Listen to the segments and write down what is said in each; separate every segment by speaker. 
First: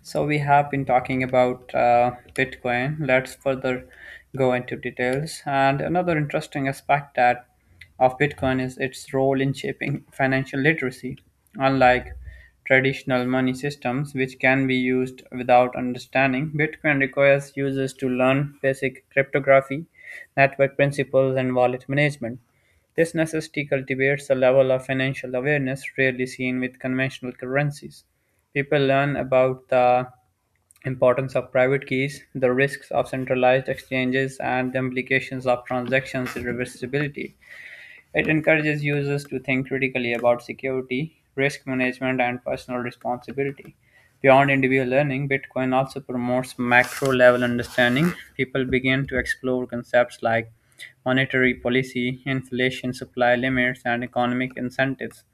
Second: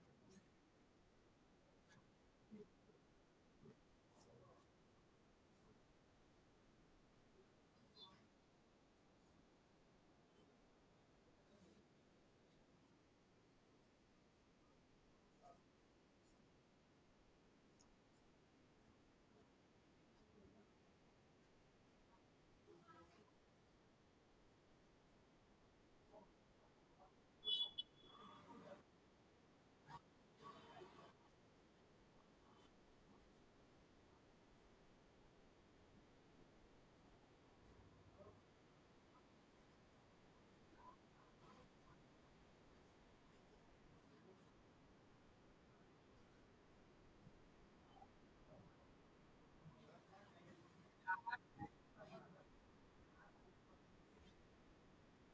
Speaker 1: So we have been talking about Bitcoin. Let's further go into details. And another interesting aspect that of Bitcoin is its role in shaping financial literacy. Unlike traditional money systems, which can be used without understanding, Bitcoin requires users to learn basic cryptography, network principles, and wallet management. This necessity cultivates a level of financial awareness rarely seen with conventional currencies. People learn about the importance of private keys, the risks of centralized exchanges, and the implications of transactions' reversibility. It encourages users to think critically about security, risk management, and personal responsibility. Beyond individual learning, Bitcoin also promotes macro level understanding. People begin to explore concepts like monetary policy, inflation, supply limits, and economic incentives.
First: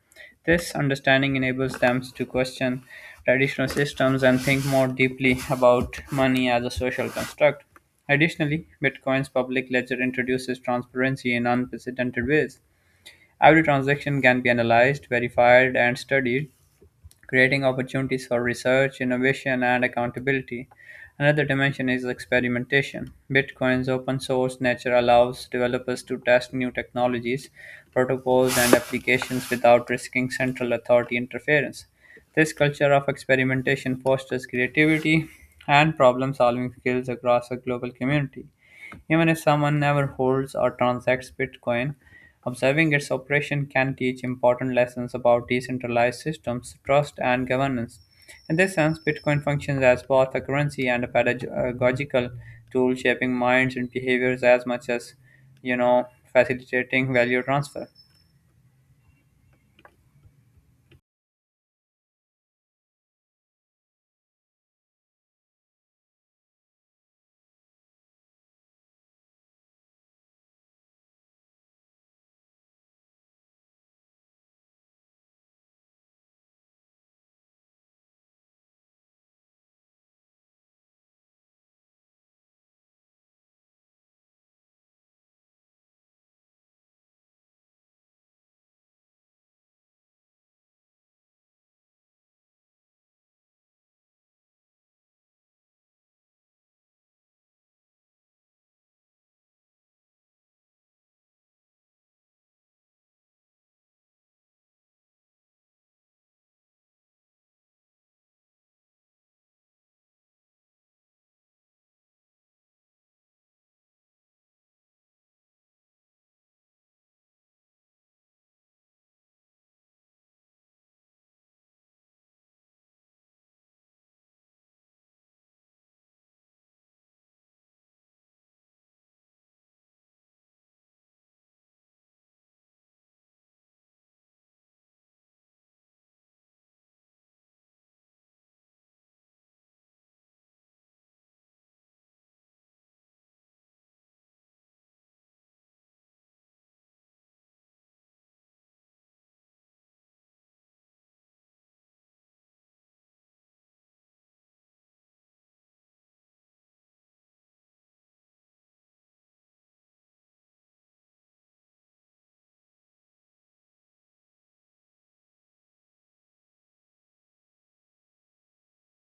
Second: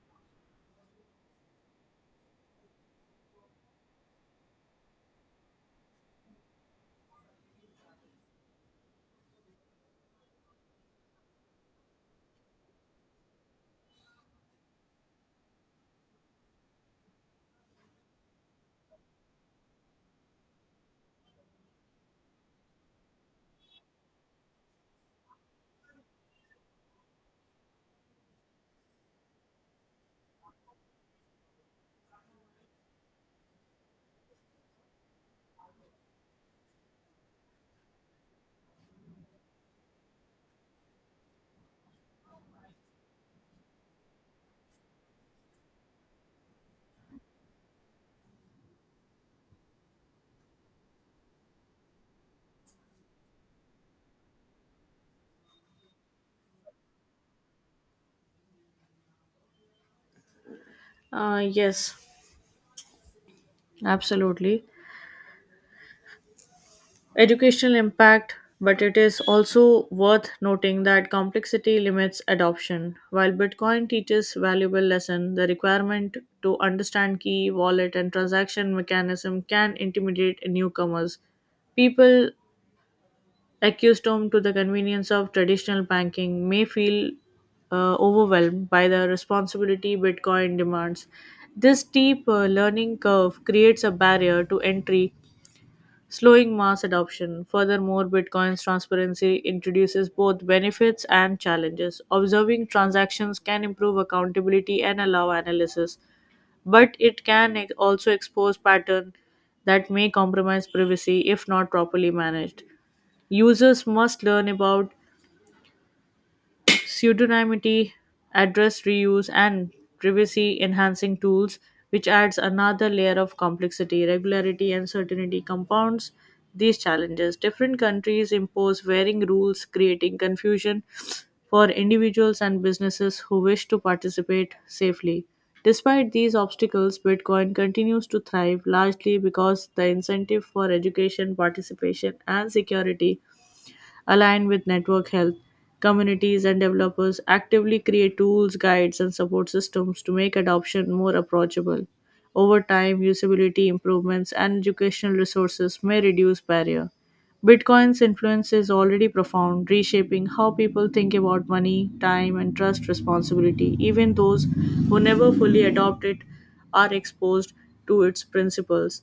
Speaker 1: This understanding enables them to question traditional systems and think more deeply about money as a social construct. Additionally, Bitcoin's public ledger introduces transparency in unprecedented ways. Every transaction can be analyzed, verified, and studied, creating opportunities for research, innovation, and accountability. Another dimension is experimentation. Bitcoin's open source nature allows developers to test new technologies, protocols, and applications without risking central authority interference. This culture of experimentation fosters creativity and problem solving skills across a global community. Even if someone never holds or transacts Bitcoin, observing its operation can teach important lessons about decentralized systems, trust, and governance. In this sense, Bitcoin functions as both a currency and a pedagogical tool, shaping minds and behaviors as much as facilitating value transfer.
Speaker 2: Yes, absolutely. Educational impact, but it is also worth noting that complexity limits adoption. While Bitcoin teaches valuable lesson, the requirement to understand key, wallet, and transaction mechanism can intimidate newcomers. People accustomed to the convenience of traditional banking may feel overwhelmed by the responsibility Bitcoin demands. This steep learning curve creates a barrier to entry slowing mass adoption. Furthermore, Bitcoin's transparency introduces both benefits and challenges. Observing transactions can improve accountability and allow analysis, but it can also expose patterns that may compromise privacy if not properly managed. Users must learn about pseudonymity, address reuse, and privacy enhancing tools, which adds another layer of complexity. Regularity and certainty compounds these challenges. Different countries impose varying rules, creating confusion for individuals and businesses who wish to participate safely. Despite these obstacles, Bitcoin continues to thrive largely because the incentive for education, participation, and security aligned with network health. Communities and developers actively create tools, guides, and support systems to make adoption more approachable. Over time, usability improvements and educational resources may reduce barrier. Bitcoin's influence is already profound, reshaping how people think about money, time, and trust responsibility. Even those who never fully adopt it are exposed to its principles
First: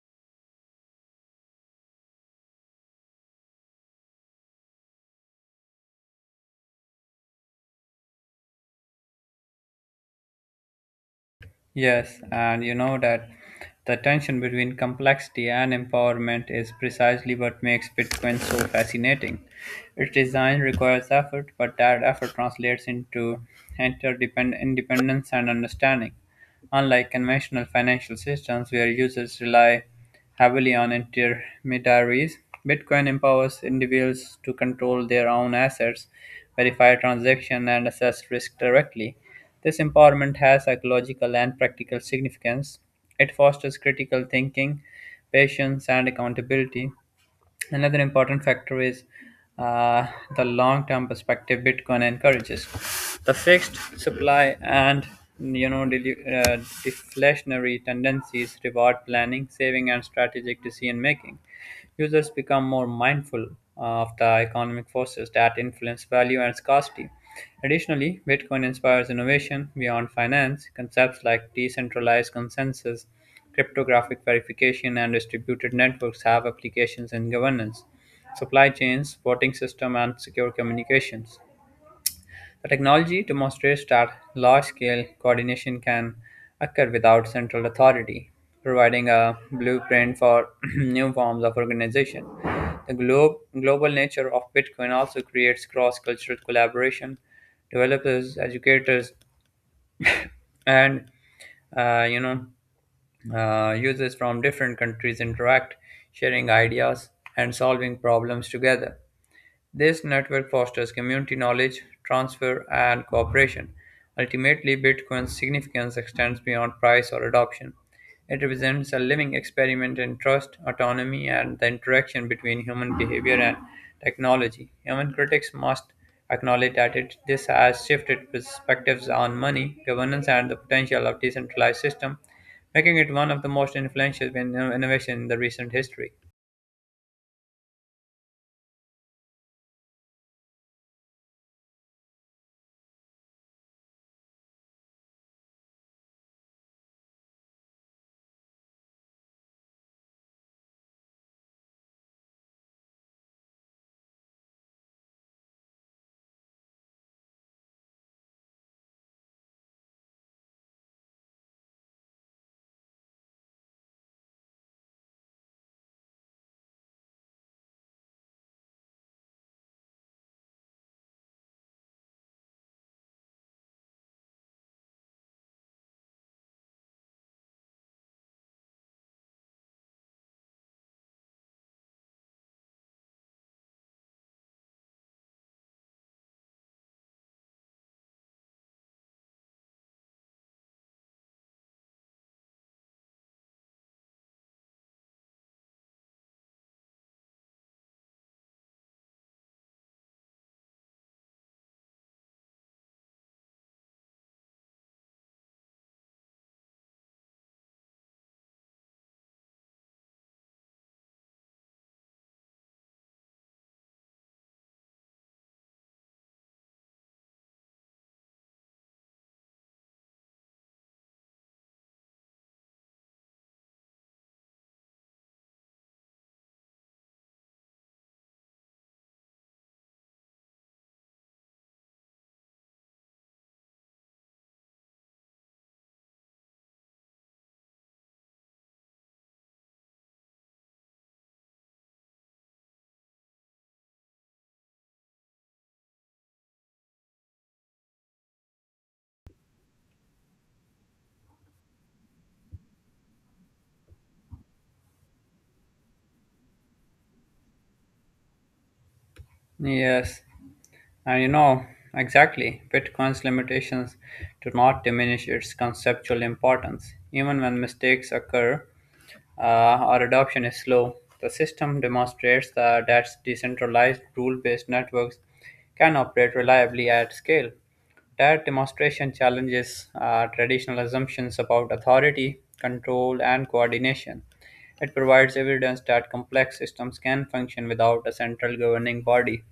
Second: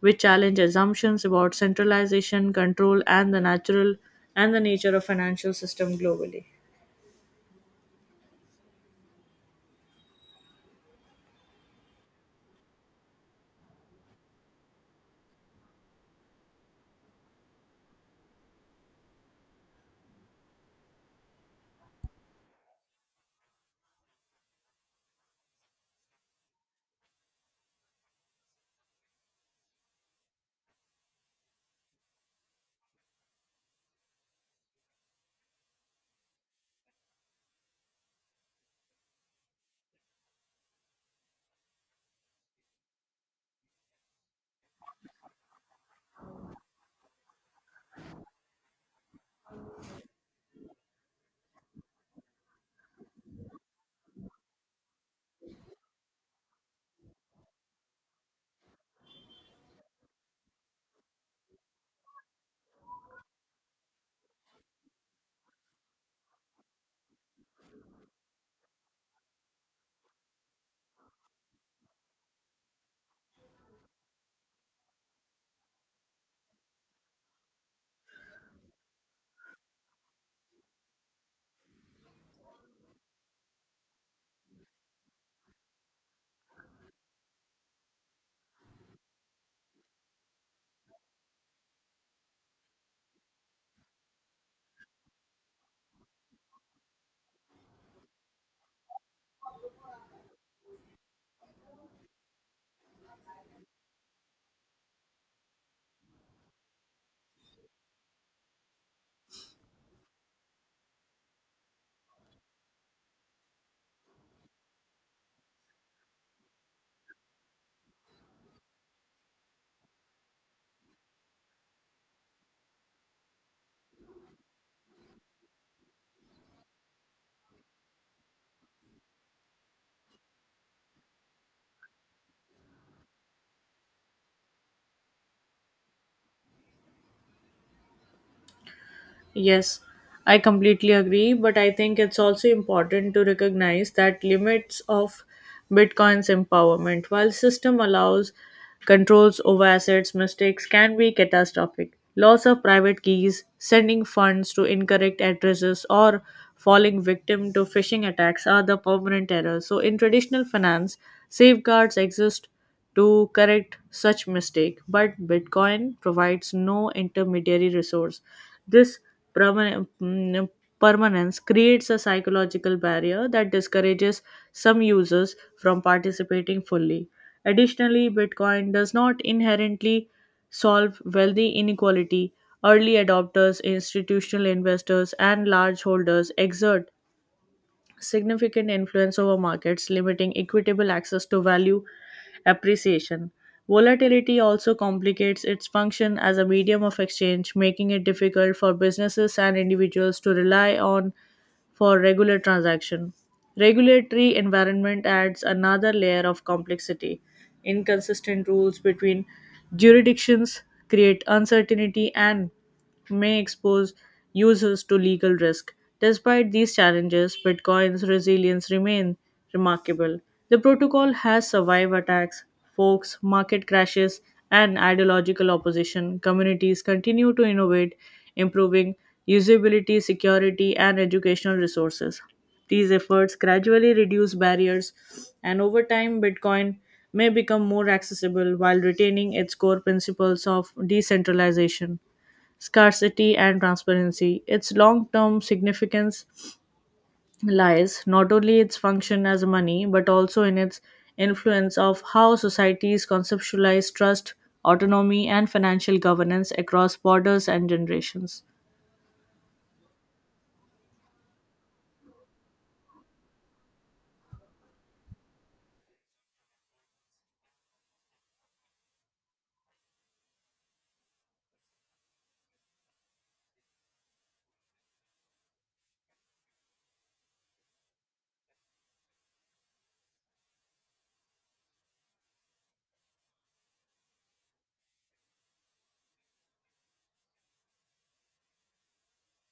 Speaker 2: which challenge assumptions about centralization, control, and the natural and the nature of financial system globally.
Speaker 1: Yes, and you know that the tension between complexity and empowerment is precisely what makes Bitcoin so fascinating. Its design requires effort, but that effort translates into interdependent independence and understanding. Unlike conventional financial systems where users rely heavily on intermediaries, Bitcoin empowers individuals to control their own assets, verify transactions, and assess risk directly. This empowerment has psychological and practical significance. It fosters critical thinking, patience, and accountability. Another important factor is uh, the long term perspective Bitcoin encourages. The fixed supply and you know delu- uh, deflationary tendencies reward planning, saving, and strategic decision making. Users become more mindful of the economic forces that influence value and scarcity. Additionally, Bitcoin inspires innovation beyond finance. Concepts like decentralized consensus, cryptographic verification, and distributed networks have applications in governance, supply chains, voting system, and secure communications. The technology demonstrates that large-scale coordination can occur without central authority, providing a blueprint for new forms of organization. The global nature of Bitcoin also creates cross-cultural collaboration. Developers, educators, and uh, you know users from different countries interact, sharing ideas and solving problems together. This network fosters community knowledge transfer and cooperation. Ultimately, Bitcoin's significance extends beyond price or adoption. It represents a living experiment in trust, autonomy, and the interaction between human behavior and technology. Human critics must acknowledge that this has shifted perspectives on money, governance, and the potential of decentralized system, making it one of the most influential innovations in the recent history.
Speaker 2: Yes, I completely agree, but I think it's also important to recognize that limits of Bitcoin's empowerment. While system allows controls over assets, mistakes can be catastrophic. Loss of private keys, sending funds to incorrect addresses, or falling victim to phishing attacks are the permanent errors. So, in traditional finance, safeguards exist to correct such mistake, but bitcoin provides no intermediary resource. This perma- mm, permanence creates a psychological barrier that discourages some users from participating fully. Additionally, bitcoin does not inherently solve wealthy inequality. Early adopters, institutional investors, and large holders exert significant influence over markets, limiting equitable access to value appreciation. Volatility also complicates its function as a medium of exchange, making it difficult for businesses and individuals to rely on for regular transaction. Regulatory environment adds another layer of complexity. Inconsistent rules between jurisdictions create uncertainty and may expose users to legal risk. Despite these challenges, Bitcoin's resilience remains remarkable. The protocol has survived attacks, forks, market crashes, and ideological opposition. Communities continue to innovate, improving usability, security, and educational resources. These efforts gradually reduce barriers, and over time, Bitcoin may become more accessible while retaining its core principles of decentralization scarcity and transparency. Its long term significance lies not only its function as money but also in its influence of how societies conceptualize trust, autonomy, and financial governance across borders and generations.
Speaker 1: Yes. And you know, exactly, Bitcoin's limitations do not diminish its conceptual importance. Even when mistakes occur or adoption is slow, the system demonstrates that decentralized rule based networks can operate reliably at scale. That demonstration challenges traditional assumptions about authority, control, and coordination. It provides evidence that complex systems can function without a central governing body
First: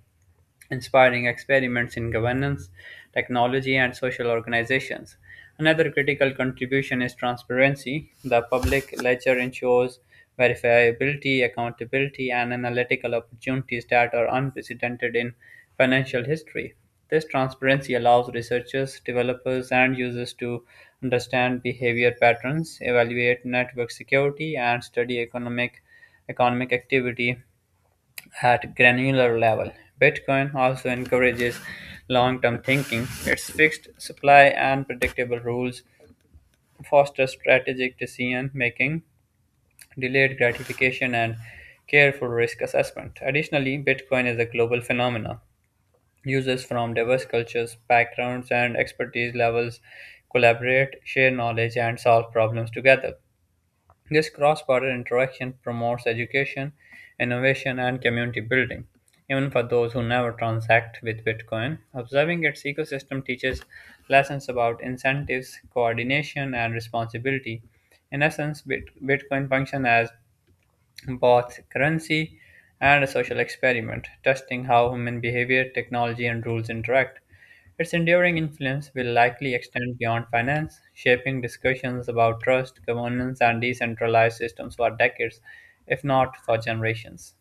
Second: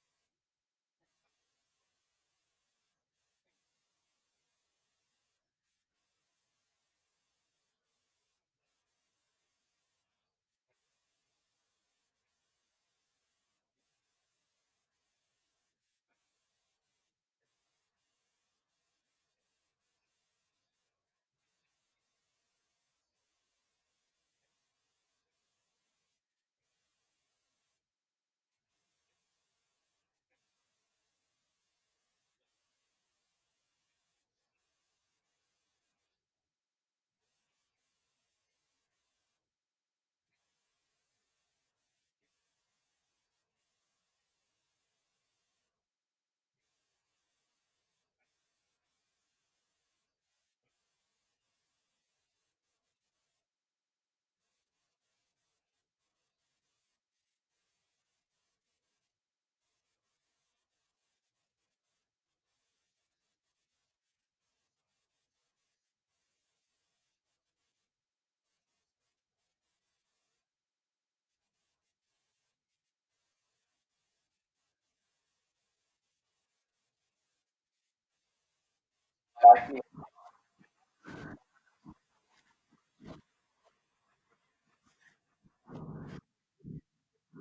Speaker 1: inspiring experiments in governance, technology, and social organizations. Another critical contribution is transparency. The public ledger ensures verifiability, accountability, and analytical opportunities that are unprecedented in financial history. This transparency allows researchers, developers, and users to understand behavior patterns, evaluate network security, and study economic activity at granular level. Bitcoin also encourages long term thinking. Its fixed supply and predictable rules foster strategic decision making, delayed gratification, and careful risk assessment. Additionally, Bitcoin is a global phenomenon. Users from diverse cultures, backgrounds, and expertise levels collaborate, share knowledge, and solve problems together. This cross-border interaction promotes education, innovation, and community building. Even for those who never transact with Bitcoin, observing its ecosystem teaches lessons about incentives, coordination, and responsibility. In essence, Bitcoin functions as both currency and a social experiment, testing how human behavior, technology, and rules interact. Its enduring influence will likely extend beyond finance, shaping discussions about trust, governance, and decentralized systems for decades, if not for generations.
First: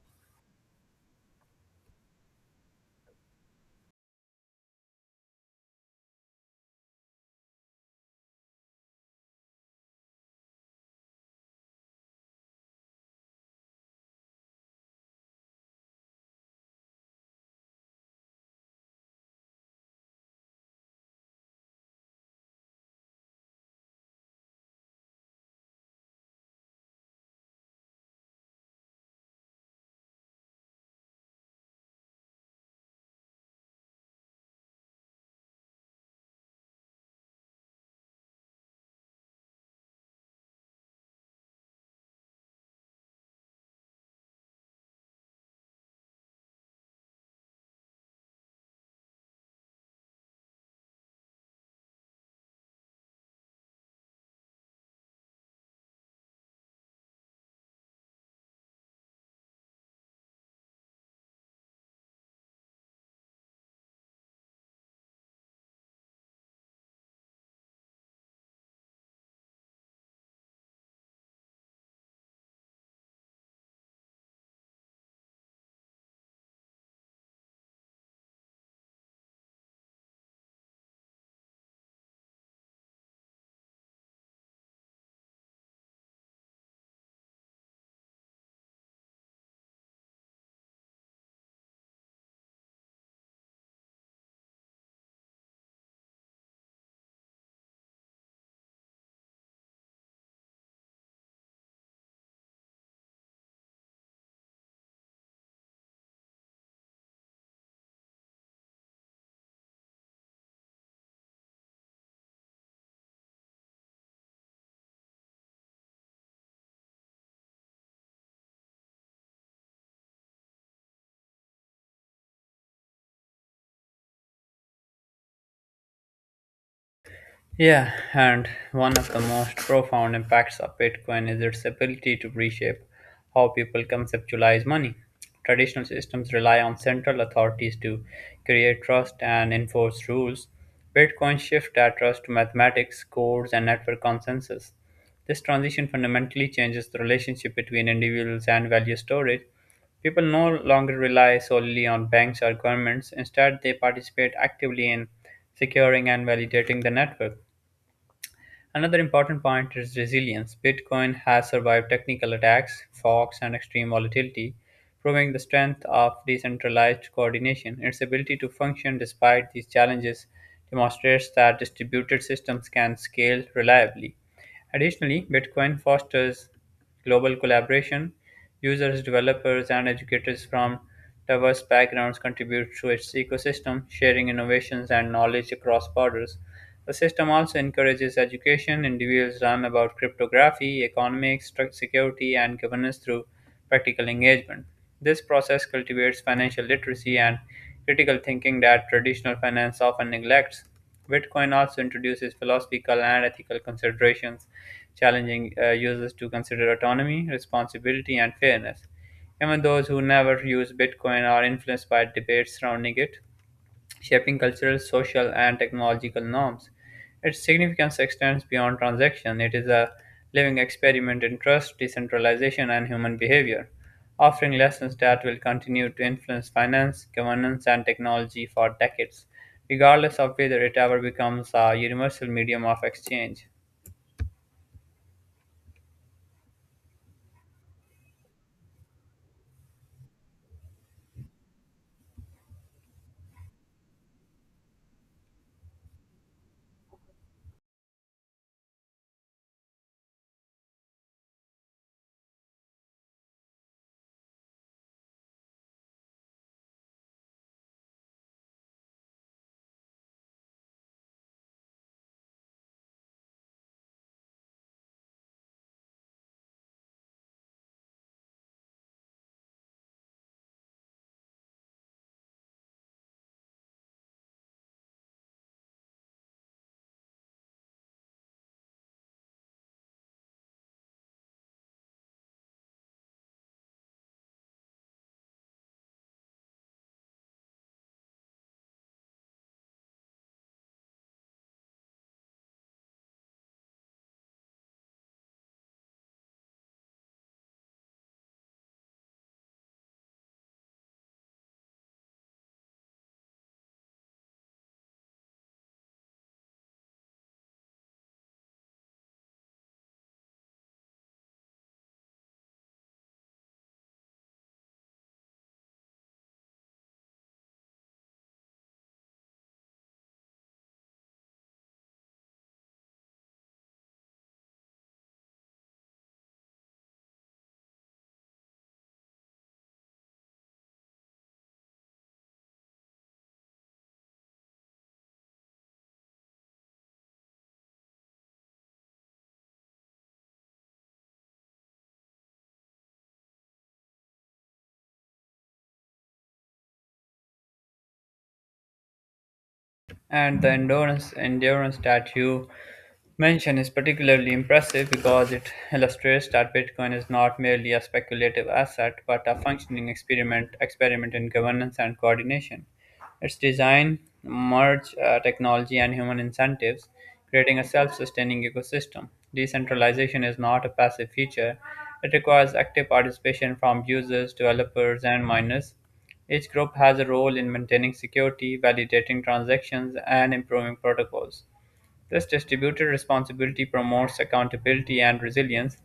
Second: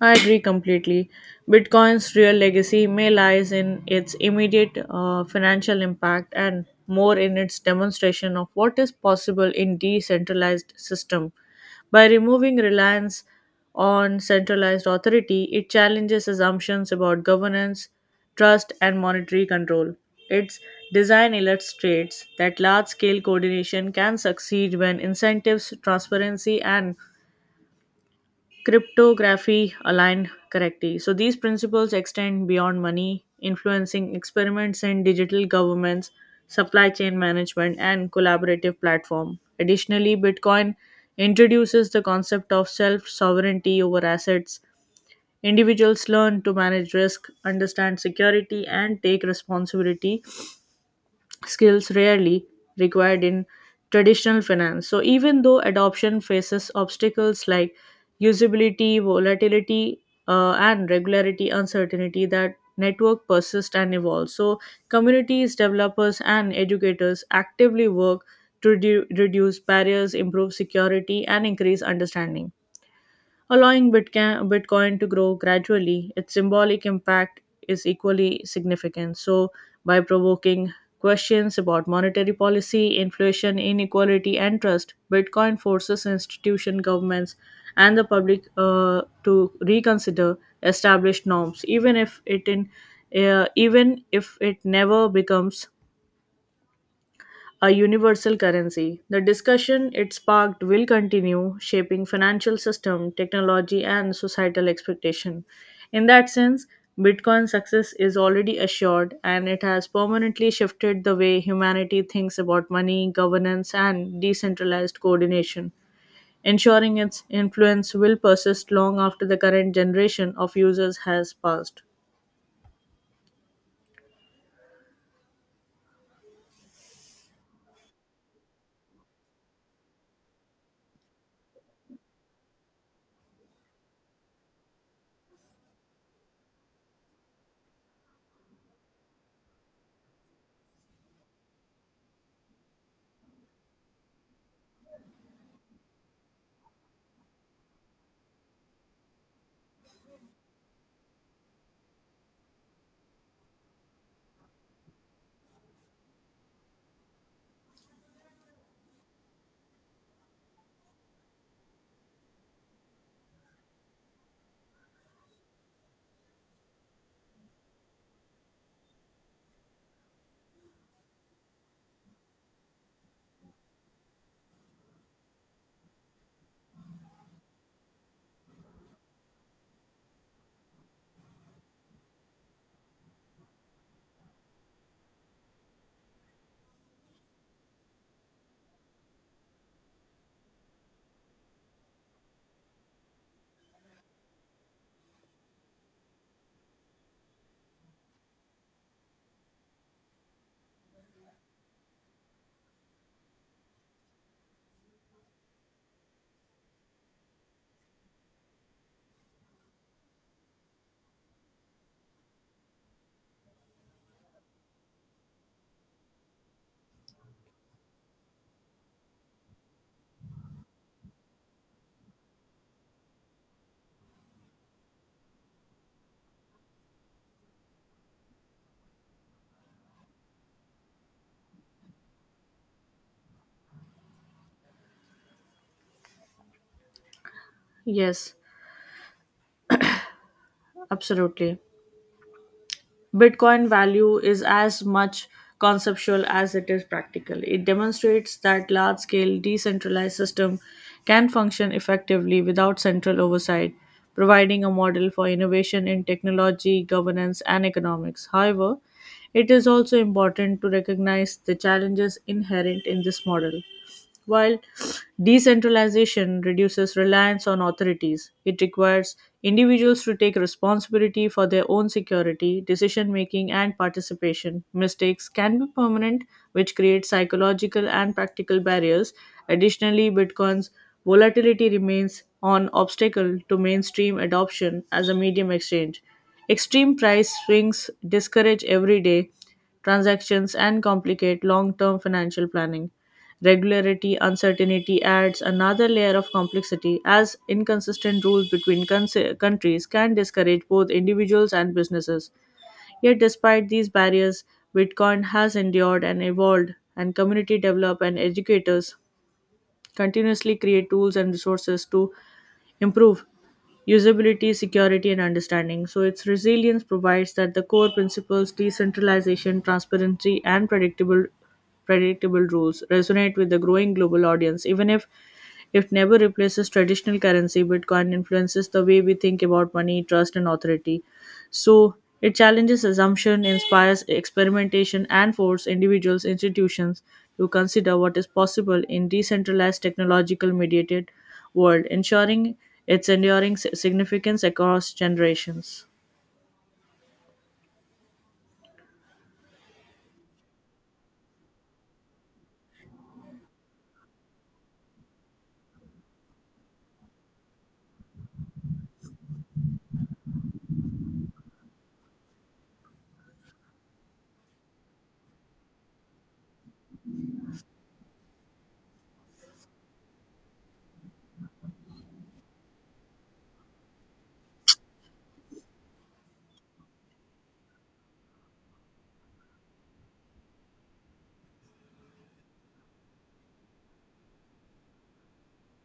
Speaker 2: I agree completely. Bitcoin's real legacy may lies in its immediate financial impact and more in its demonstration of what is possible in decentralized system. By removing reliance on centralized authority, it challenges assumptions about governance, trust, and monetary control. Its design illustrates that large scale coordination can succeed when incentives, transparency, and cryptography aligned correctly. So these principles extend beyond money, influencing experiments in digital governments, supply chain management, and collaborative platform. Additionally, Bitcoin introduces the concept of self sovereignty over assets. Individuals learn to manage risk, understand security, and take responsibility skills rarely required in traditional finance. So, even though adoption faces obstacles like usability, volatility, and regularity uncertainty, that network persists and evolves. So, communities, developers, and educators actively work to reduce barriers, improve security, and increase understanding allowing Bitcoin to grow gradually. Its symbolic impact is equally significant. So, by provoking questions about monetary policy, inflation, inequality, and trust, Bitcoin forces institutions, governments, and the public to reconsider established norms, even if it never becomes a universal currency. The discussion it sparked will continue shaping financial system, technology and societal expectation. In that sense, Bitcoin's success is already assured and it has permanently shifted the way humanity thinks about money, governance and decentralized coordination, ensuring its influence will persist long after the current generation of users has passed.
Speaker 1: Yeah, and one of the most profound impacts of Bitcoin is its ability to reshape how people conceptualize money. Traditional systems rely on central authorities to create trust and enforce rules. Bitcoin shifts that trust to mathematics, codes, and network consensus. This transition fundamentally changes the relationship between individuals and value storage. People no longer rely solely on banks or governments. Instead, they participate actively in securing and validating the network. Another important point is resilience. Bitcoin has survived technical attacks, forks, and extreme volatility, proving the strength of decentralized coordination. Its ability to function despite these challenges demonstrates that distributed systems can scale reliably. Additionally, Bitcoin fosters global collaboration. Users, developers, and educators from diverse backgrounds contribute to its ecosystem, sharing innovations and knowledge across borders. The system also encourages education. Individuals learn about cryptography, economics, security, and governance through practical engagement. This process cultivates financial literacy and critical thinking that traditional finance often neglects. Bitcoin also introduces philosophical and ethical considerations, challenging users to consider autonomy, responsibility, and fairness. Even those who never use Bitcoin are influenced by debates surrounding it, shaping cultural, social, and technological norms. Its significance extends beyond transaction. It is a living experiment in trust, decentralization, and human behavior, offering lessons that will continue to influence finance, governance, and technology for decades, regardless of whether it ever becomes a universal medium of exchange.
Speaker 2: Yes, absolutely. Bitcoin value is as much conceptual as it is practical. It demonstrates that large scale decentralized system can function effectively without central oversight, providing a model for innovation in technology, governance, and economics. However, it is also important to recognize the challenges inherent in this model. While decentralization reduces reliance on authorities, it requires individuals to take responsibility for their own security, decision making, and participation. Mistakes can be permanent, which creates psychological and practical barriers. Additionally, Bitcoin's volatility remains an obstacle to mainstream adoption as a medium exchange. Extreme price swings discourage everyday transactions and complicate long term financial planning. Regularity, uncertainty adds another layer of complexity as inconsistent rules between countries can discourage both individuals and businesses. Yet, despite these barriers, Bitcoin has endured and evolved, and community development and educators continuously create tools and resources to improve usability, security, and understanding. So its resilience provides that the core principles decentralization, transparency, and predictable rules resonate with the growing global audience, even if it never replaces traditional currency. Bitcoin influences the way we think about money, trust, and authority. So it challenges assumption, inspires experimentation, and forces individuals, institutions to consider what is possible in decentralized technological mediated world, ensuring its enduring significance across generations.
Speaker 1: And the endurance that you mention is particularly impressive because it illustrates that Bitcoin is not merely a speculative asset but a functioning experiment in governance and coordination. Its design merge technology and human incentives, creating a self-sustaining ecosystem. Decentralization is not a passive feature; it requires active participation from users, developers, and miners. Each group has a role in maintaining security, validating transactions, and improving protocols. This distributed responsibility promotes accountability and resilience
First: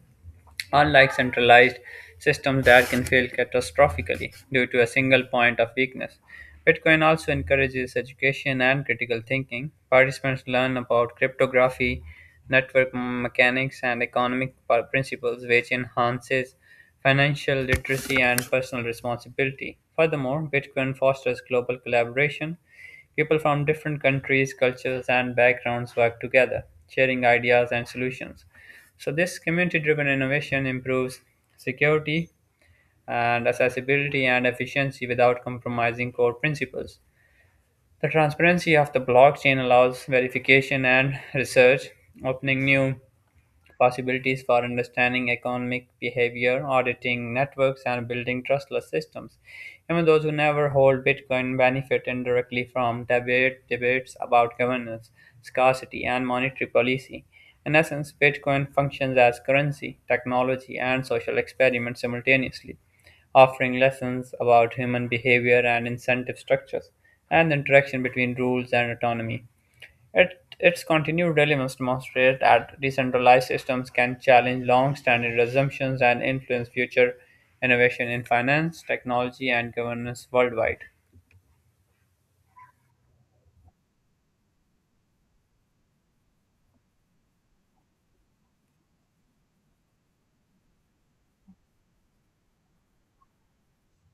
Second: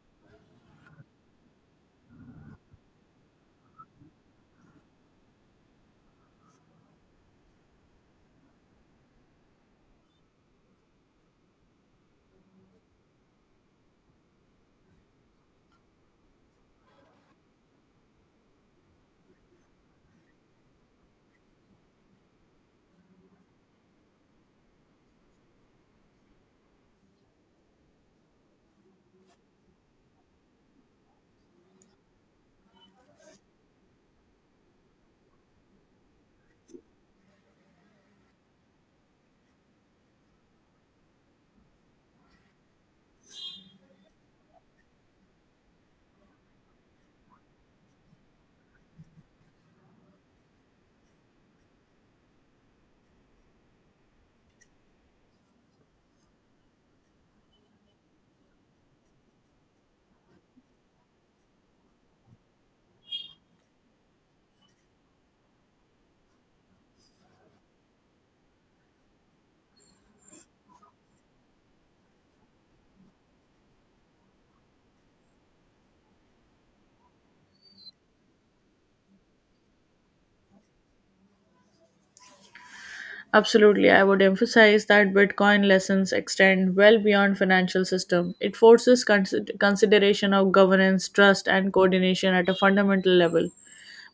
Speaker 1: unlike centralized systems that can fail catastrophically due to a single point of weakness. Bitcoin also encourages education and critical thinking. Participants learn about cryptography, network mechanics, and economic principles, which enhances financial literacy and personal responsibility. Furthermore, Bitcoin fosters global collaboration. People from different countries, cultures, and backgrounds work together, sharing ideas and solutions. So this community-driven innovation improves security and accessibility and efficiency without compromising core principles. The transparency of the blockchain allows verification and research, opening new possibilities for understanding economic behavior, auditing networks, and building trustless systems. Even those who never hold Bitcoin benefit indirectly from debates about governance, scarcity, and monetary policy. In essence, Bitcoin functions as currency, technology, and social experiment simultaneously, offering lessons about human behavior and incentive structures, and the interaction between rules and autonomy. Its continued dilemmas demonstrate that decentralized systems can challenge long-standing assumptions and influence future innovation in finance, technology, and governance worldwide.
Speaker 2: Absolutely, I would emphasize that Bitcoin lessons extend well beyond financial system. It forces consideration of governance, trust, and coordination at a fundamental level.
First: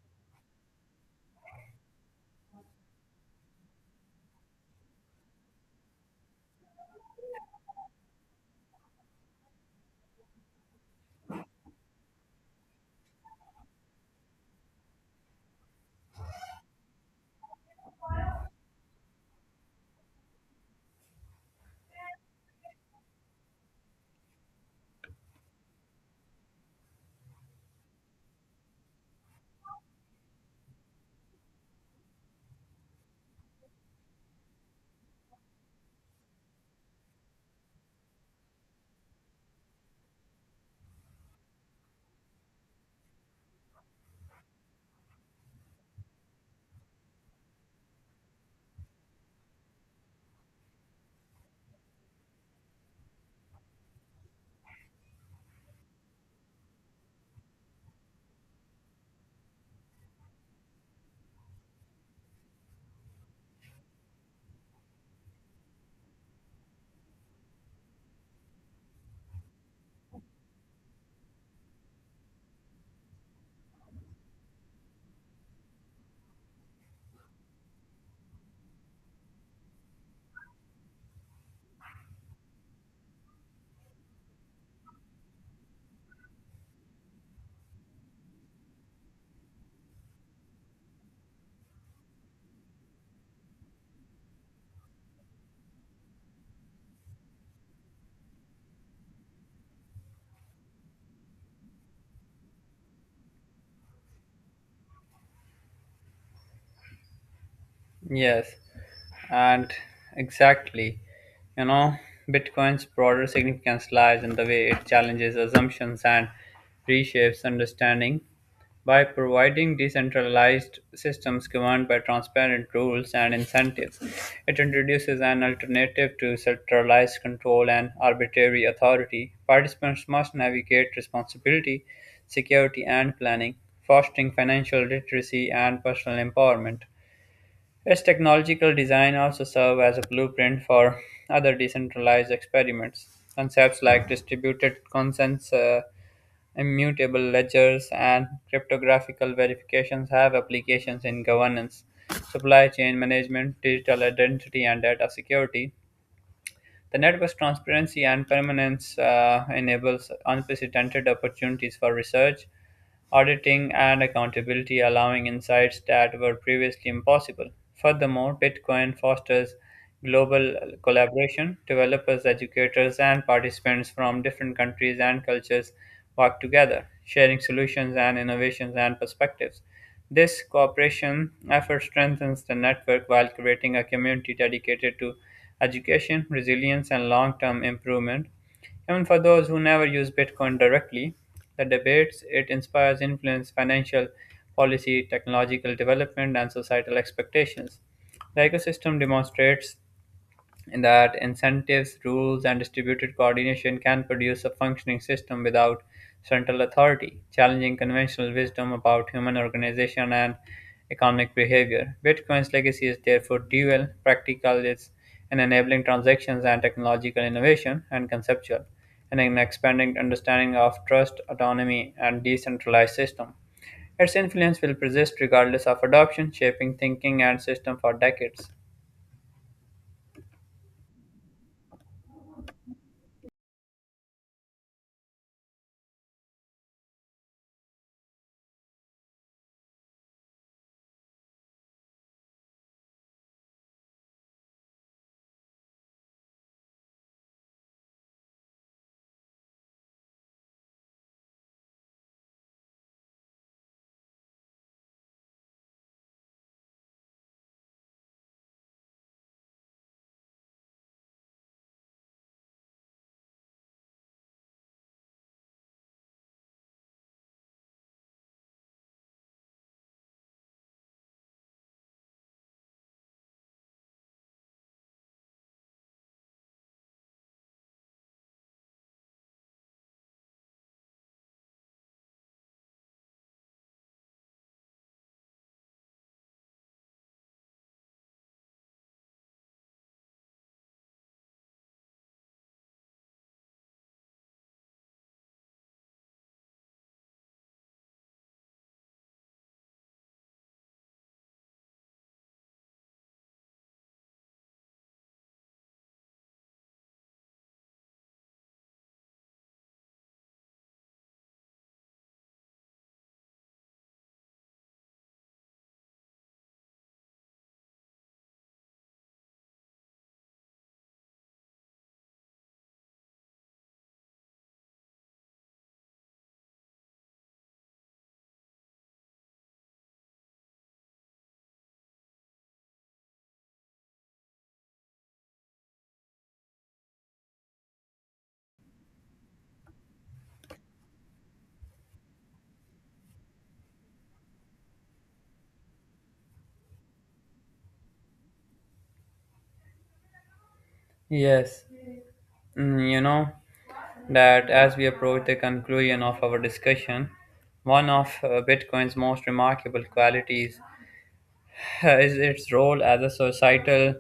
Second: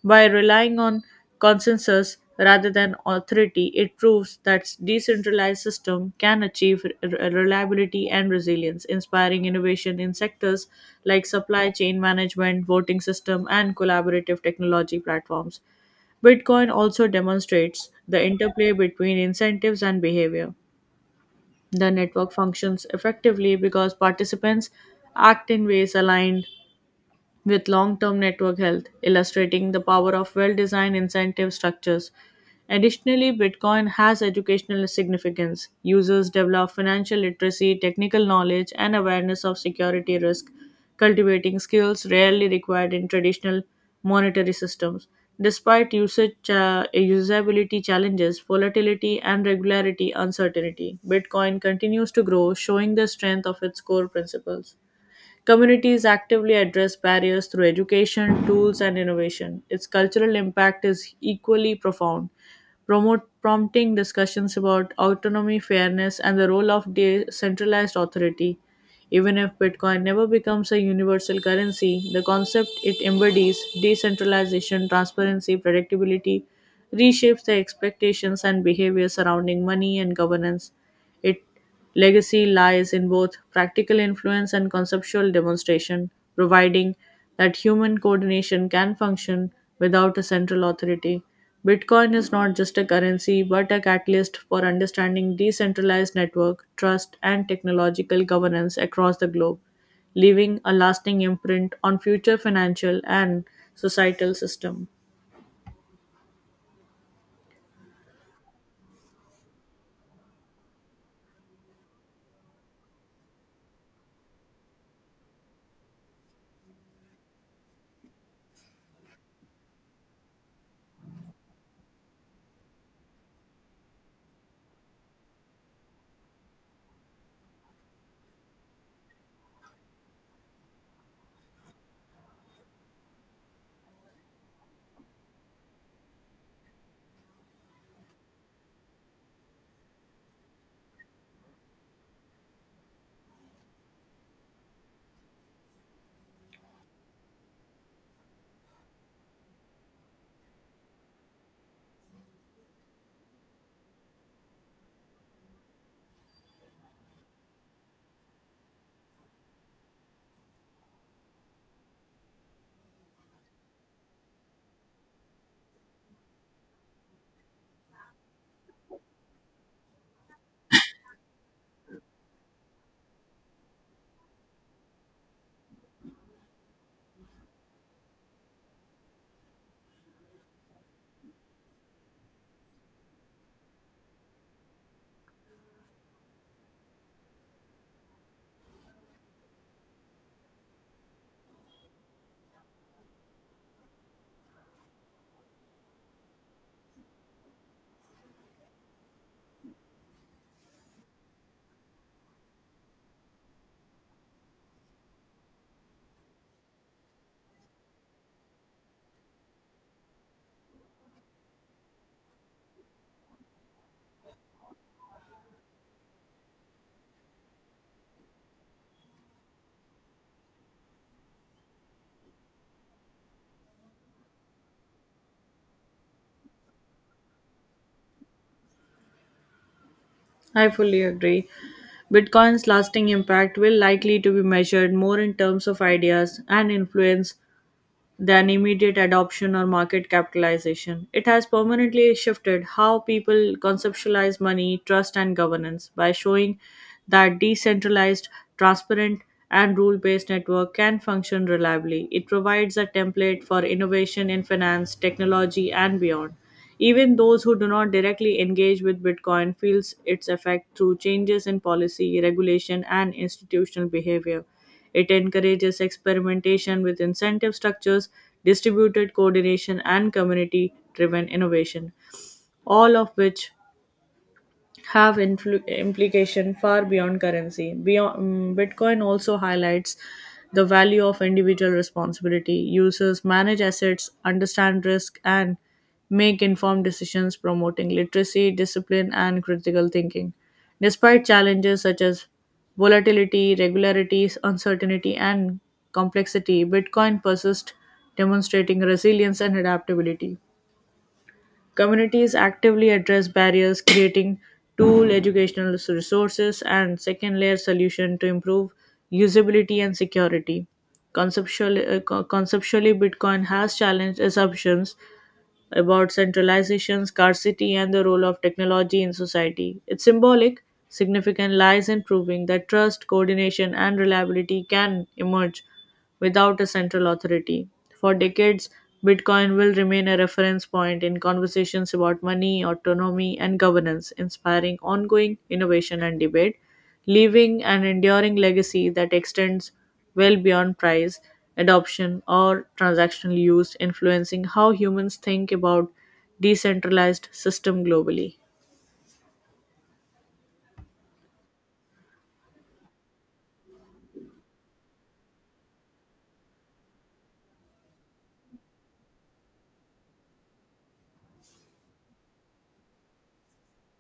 Speaker 2: By relying on consensus rather than authority, it proves that decentralized system can achieve reliability and resilience, inspiring innovation in sectors like supply chain management, voting system, and collaborative technology platforms. Bitcoin also demonstrates the interplay between incentives and behavior. The network functions effectively because participants act in ways aligned with long term network health, illustrating the power of well designed incentive structures. Additionally, Bitcoin has educational significance. Users develop financial literacy, technical knowledge, and awareness of security risk, cultivating skills rarely required in traditional monetary systems. Despite usability challenges, volatility, and regularity uncertainty, Bitcoin continues to grow, showing the strength of its core principles. Communities actively address barriers through education, tools, and innovation. Its cultural impact is equally profound, prompting discussions about autonomy, fairness, and the role of decentralized authority. Even if Bitcoin never becomes a universal currency, the concept it embodies decentralization, transparency, predictability reshapes the expectations and behavior surrounding money and governance. Its legacy lies in both practical influence and conceptual demonstration, providing that human coordination can function without a central authority. Bitcoin is not just a currency but a catalyst for understanding decentralized network, trust, and technological governance across the globe, leaving a lasting imprint on future financial and societal system.
Speaker 1: Yes, and exactly. You know, Bitcoin's broader significance lies in the way it challenges assumptions and reshapes understanding. By providing decentralized systems governed by transparent rules and incentives, it introduces an alternative to centralized control and arbitrary authority. Participants must navigate responsibility, security, and planning, fostering financial literacy and personal empowerment. Its technological design also served as a blueprint for other decentralized experiments. Concepts like distributed consents, immutable ledgers, and cryptographical verifications have applications in governance, supply chain management, digital identity, and data security. The network's transparency and permanence enables unprecedented opportunities for research, auditing, and accountability, allowing insights that were previously impossible. Furthermore, Bitcoin fosters global collaboration. Developers, educators, and participants from different countries and cultures work together, sharing solutions and innovations and perspectives. This cooperation effort strengthens the network while creating a community dedicated to education, resilience, and long term improvement. Even for those who never use Bitcoin directly, the debates it inspires influence financial policy, technological development, and societal expectations. The ecosystem demonstrates and that incentives, rules, and distributed coordination can produce a functioning system without central authority, challenging conventional wisdom about human organization and economic behavior. Bitcoin's legacy is therefore dual, practical it's in enabling transactions and technological innovation, and conceptual, and in expanding understanding of trust, autonomy, and decentralized system. Its influence will persist regardless of adoption, shaping thinking and system for decades.
Speaker 2: I fully agree. Bitcoin's lasting impact will likely to be measured more in terms of ideas and influence than immediate adoption or market capitalization. It has permanently shifted how people conceptualize money, trust, and governance by showing that decentralized, transparent, and rule based network can function reliably. It provides a template for innovation in finance, technology, and beyond. Even those who do not directly engage with Bitcoin feels its effect through changes in policy, regulation, and institutional behavior. It encourages experimentation with incentive structures, distributed coordination, and community driven innovation, all of which have implication far beyond currency. Bitcoin also highlights the value of individual responsibility. Users manage assets, understand risk, and make informed decisions, promoting literacy, discipline, and critical thinking. Despite challenges such as volatility, regularities, uncertainty, and complexity, Bitcoin persists, demonstrating resilience and adaptability. Communities actively address barriers, creating tool educational resources and second layer solution to improve usability and security. Conceptually Bitcoin has challenged assumptions about centralization, scarcity, and the role of technology in society. Its symbolic significance lies in proving that trust, coordination, and reliability can emerge without a central authority. For decades, Bitcoin will remain a reference point in conversations about money, autonomy, and governance, inspiring ongoing innovation and debate, leaving an enduring legacy that extends well beyond price, adoption, or transactional use, influencing how humans think about decentralized system globally.
Speaker 1: Yes. You know, that as we approach the conclusion of our discussion, one of Bitcoin's most remarkable qualities is its role as a societal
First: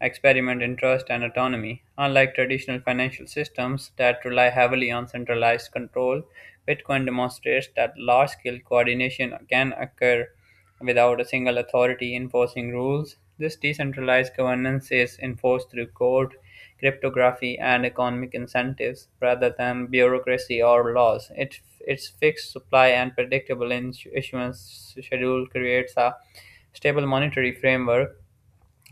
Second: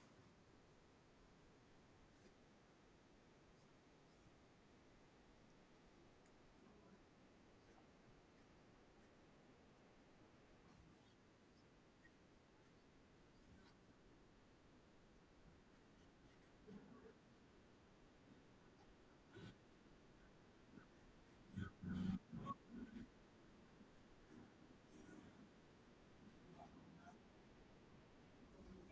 Speaker 1: experiment in trust and autonomy. Unlike traditional financial systems that rely heavily on centralized control, Bitcoin demonstrates that large scale coordination can occur without a single authority enforcing rules. This decentralized governance is enforced through code, cryptography, and economic incentives rather than bureaucracy or laws. Its fixed supply and predictable issuance schedule creates a stable monetary framework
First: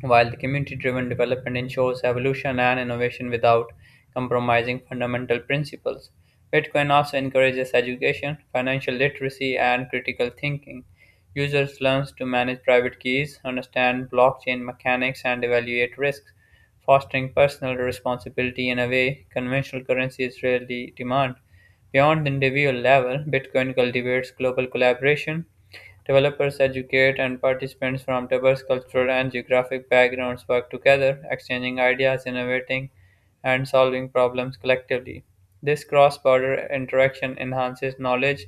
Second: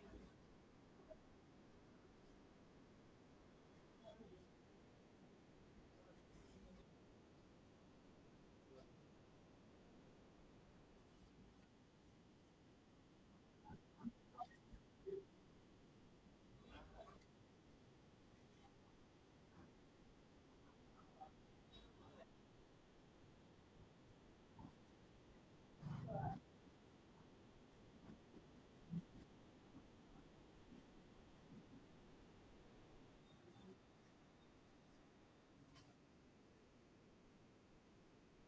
Speaker 1: while the community driven development ensures evolution and innovation without compromising fundamental principles. Bitcoin also encourages education, financial literacy, and critical thinking. Users learn to manage private keys, understand blockchain mechanics, and evaluate risks, fostering personal responsibility in a way conventional currencies rarely demand. Beyond the individual level, Bitcoin cultivates global collaboration. Developers, educators, and participants from diverse cultural and geographic backgrounds work together, exchanging ideas, innovating, and solving problems collectively. This cross border interaction enhances knowledge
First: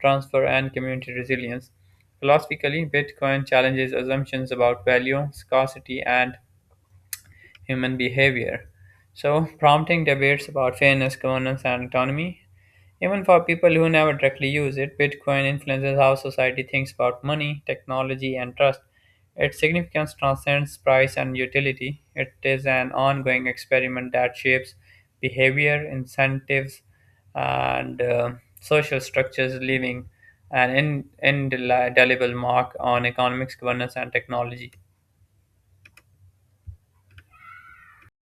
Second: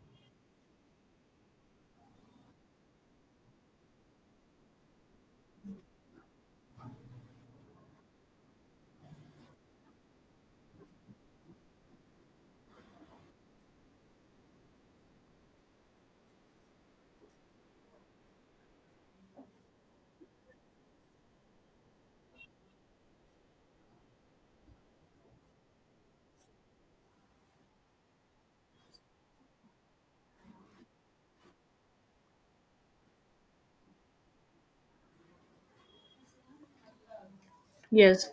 Speaker 1: transfer and community resilience. Philosophically, Bitcoin challenges assumptions about value, scarcity, and human behavior, so prompting debates about fairness, governance, and autonomy. Even for people who never directly use it, Bitcoin influences how society thinks about money, technology, and trust. Its significance transcends price and utility. It is an ongoing experiment that shapes behavior, incentives, and social structures, leaving an indelible mark on economics, governance, and technology.
Speaker 2: Yes,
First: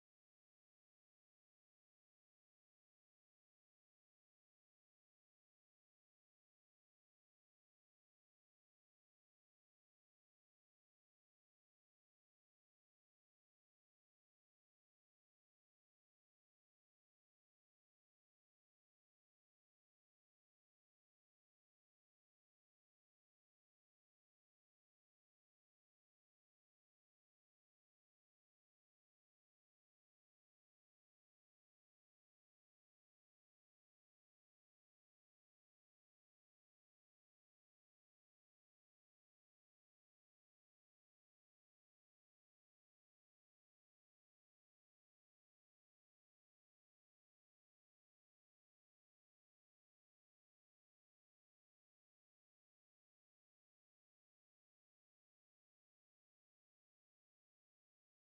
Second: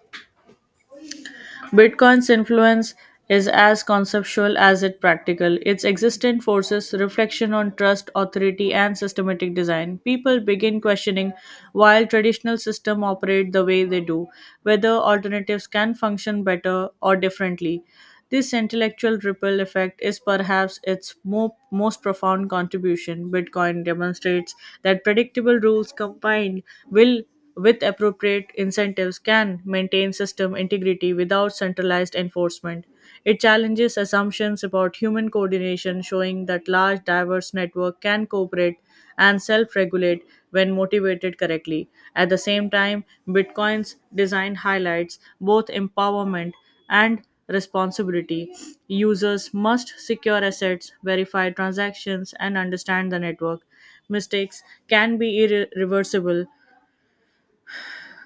Speaker 2: Bitcoin's influence is as conceptual as it practical. Its existence forces reflection on trust, authority, and systematic design. People begin questioning while traditional systems operate the way they do, whether alternatives can function better or differently. This intellectual ripple effect is perhaps its most profound contribution. Bitcoin demonstrates that predictable rules combined will with appropriate incentives, can maintain system integrity without centralized enforcement. It challenges assumptions about human coordination, showing that large, diverse network can cooperate and self-regulate when motivated correctly. At the same time, Bitcoin's design highlights both empowerment and responsibility. Users must secure assets, verify transactions, and understand the network. Mistakes can be irreversible,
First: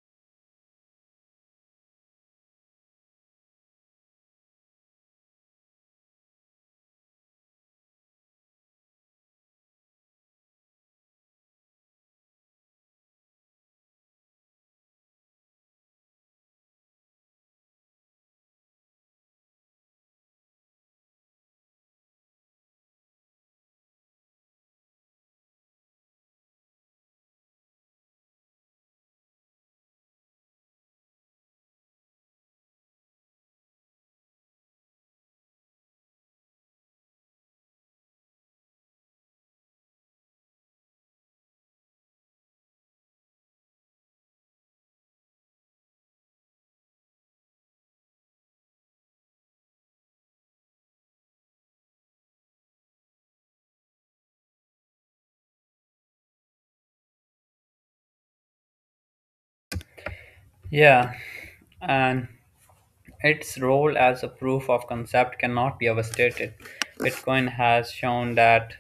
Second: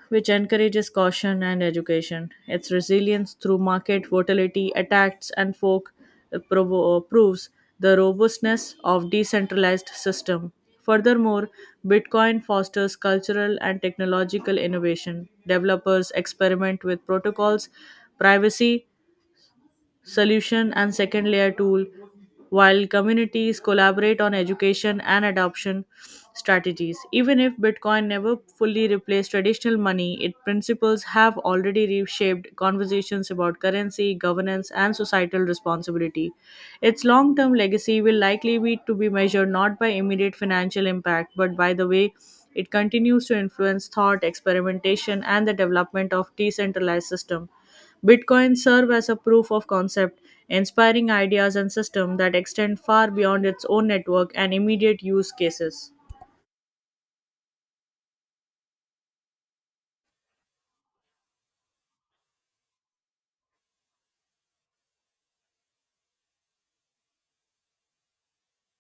Speaker 2: which encourages caution and education. Its resilience through market volatility, attacks, and folk proves the robustness of decentralized system. Furthermore, Bitcoin fosters cultural and technological innovation. Developers experiment with protocols, privacy, solution and second layer tool while communities collaborate on education and adoption strategies. Even if bitcoin never fully replaced traditional money, its principles have already reshaped conversations about currency governance and societal responsibility. Its long term legacy will likely be measured not by immediate financial impact but by the way it continues to influence thought experimentation and the development of decentralized system. Bitcoin serve as a proof of concept, inspiring ideas and systems that extend far beyond its own network and immediate use cases.
Speaker 1: Yeah, and its role as a proof of concept cannot be overstated. Bitcoin has shown that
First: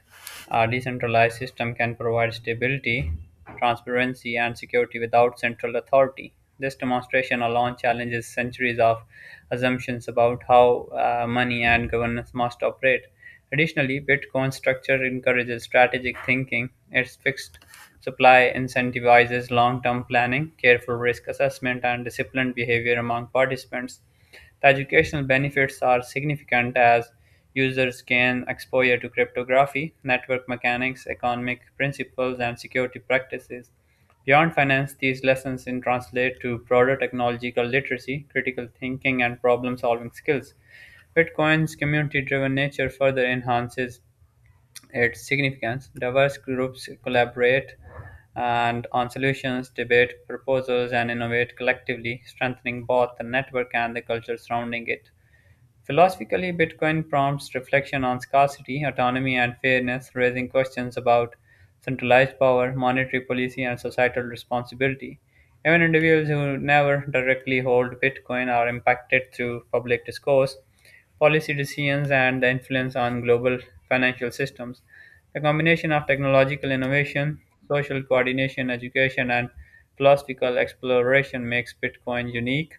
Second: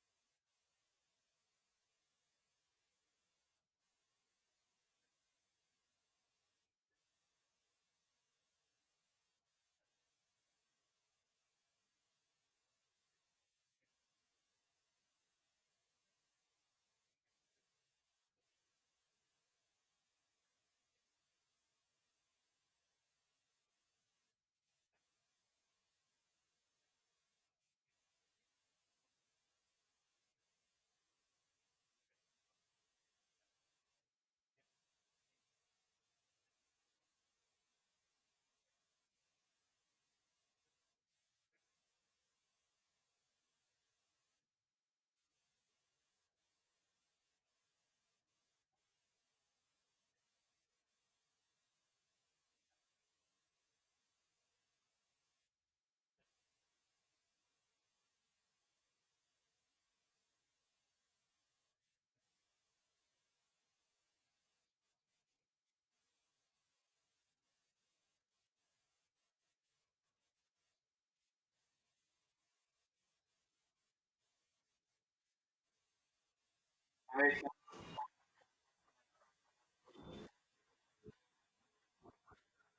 Speaker 1: a decentralized system can provide stability, transparency, and security without central authority. This demonstration alone challenges centuries of assumptions about how money and governance must operate. Additionally, Bitcoin's structure encourages strategic thinking. Its fixed supply incentivizes long term planning, careful risk assessment, and disciplined behavior among participants. The educational benefits are significant as users gain exposure to cryptography, network mechanics, economic principles, and security practices. Beyond finance, these lessons in translate to broader technological literacy, critical thinking, and problem solving skills. Bitcoin's community driven nature further enhances its significance. Diverse groups collaborate and on solutions, debate proposals, and innovate collectively, strengthening both the network and the culture surrounding it. Philosophically, Bitcoin prompts reflection on scarcity, autonomy, and fairness, raising questions about centralized power, monetary policy, and societal responsibility. Even individuals who never directly hold Bitcoin are impacted through public discourse, policy decisions, and the influence on global financial systems. The combination of technological innovation, social coordination, education, and philosophical exploration makes Bitcoin unique.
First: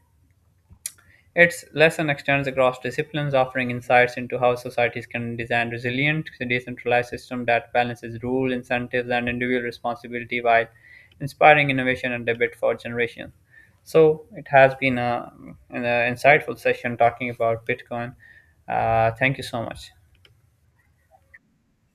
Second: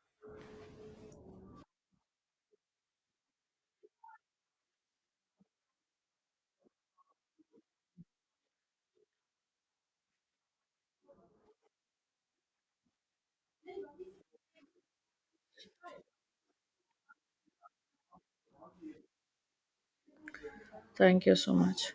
Speaker 1: Its lesson extends across disciplines, offering insights into how societies can design resilient, decentralized systems that balances rule, incentives, and individual responsibility while inspiring innovation and debate for generations. So it has been an insightful session talking about Bitcoin. Thank you so much.
Speaker 2: Thank you so much.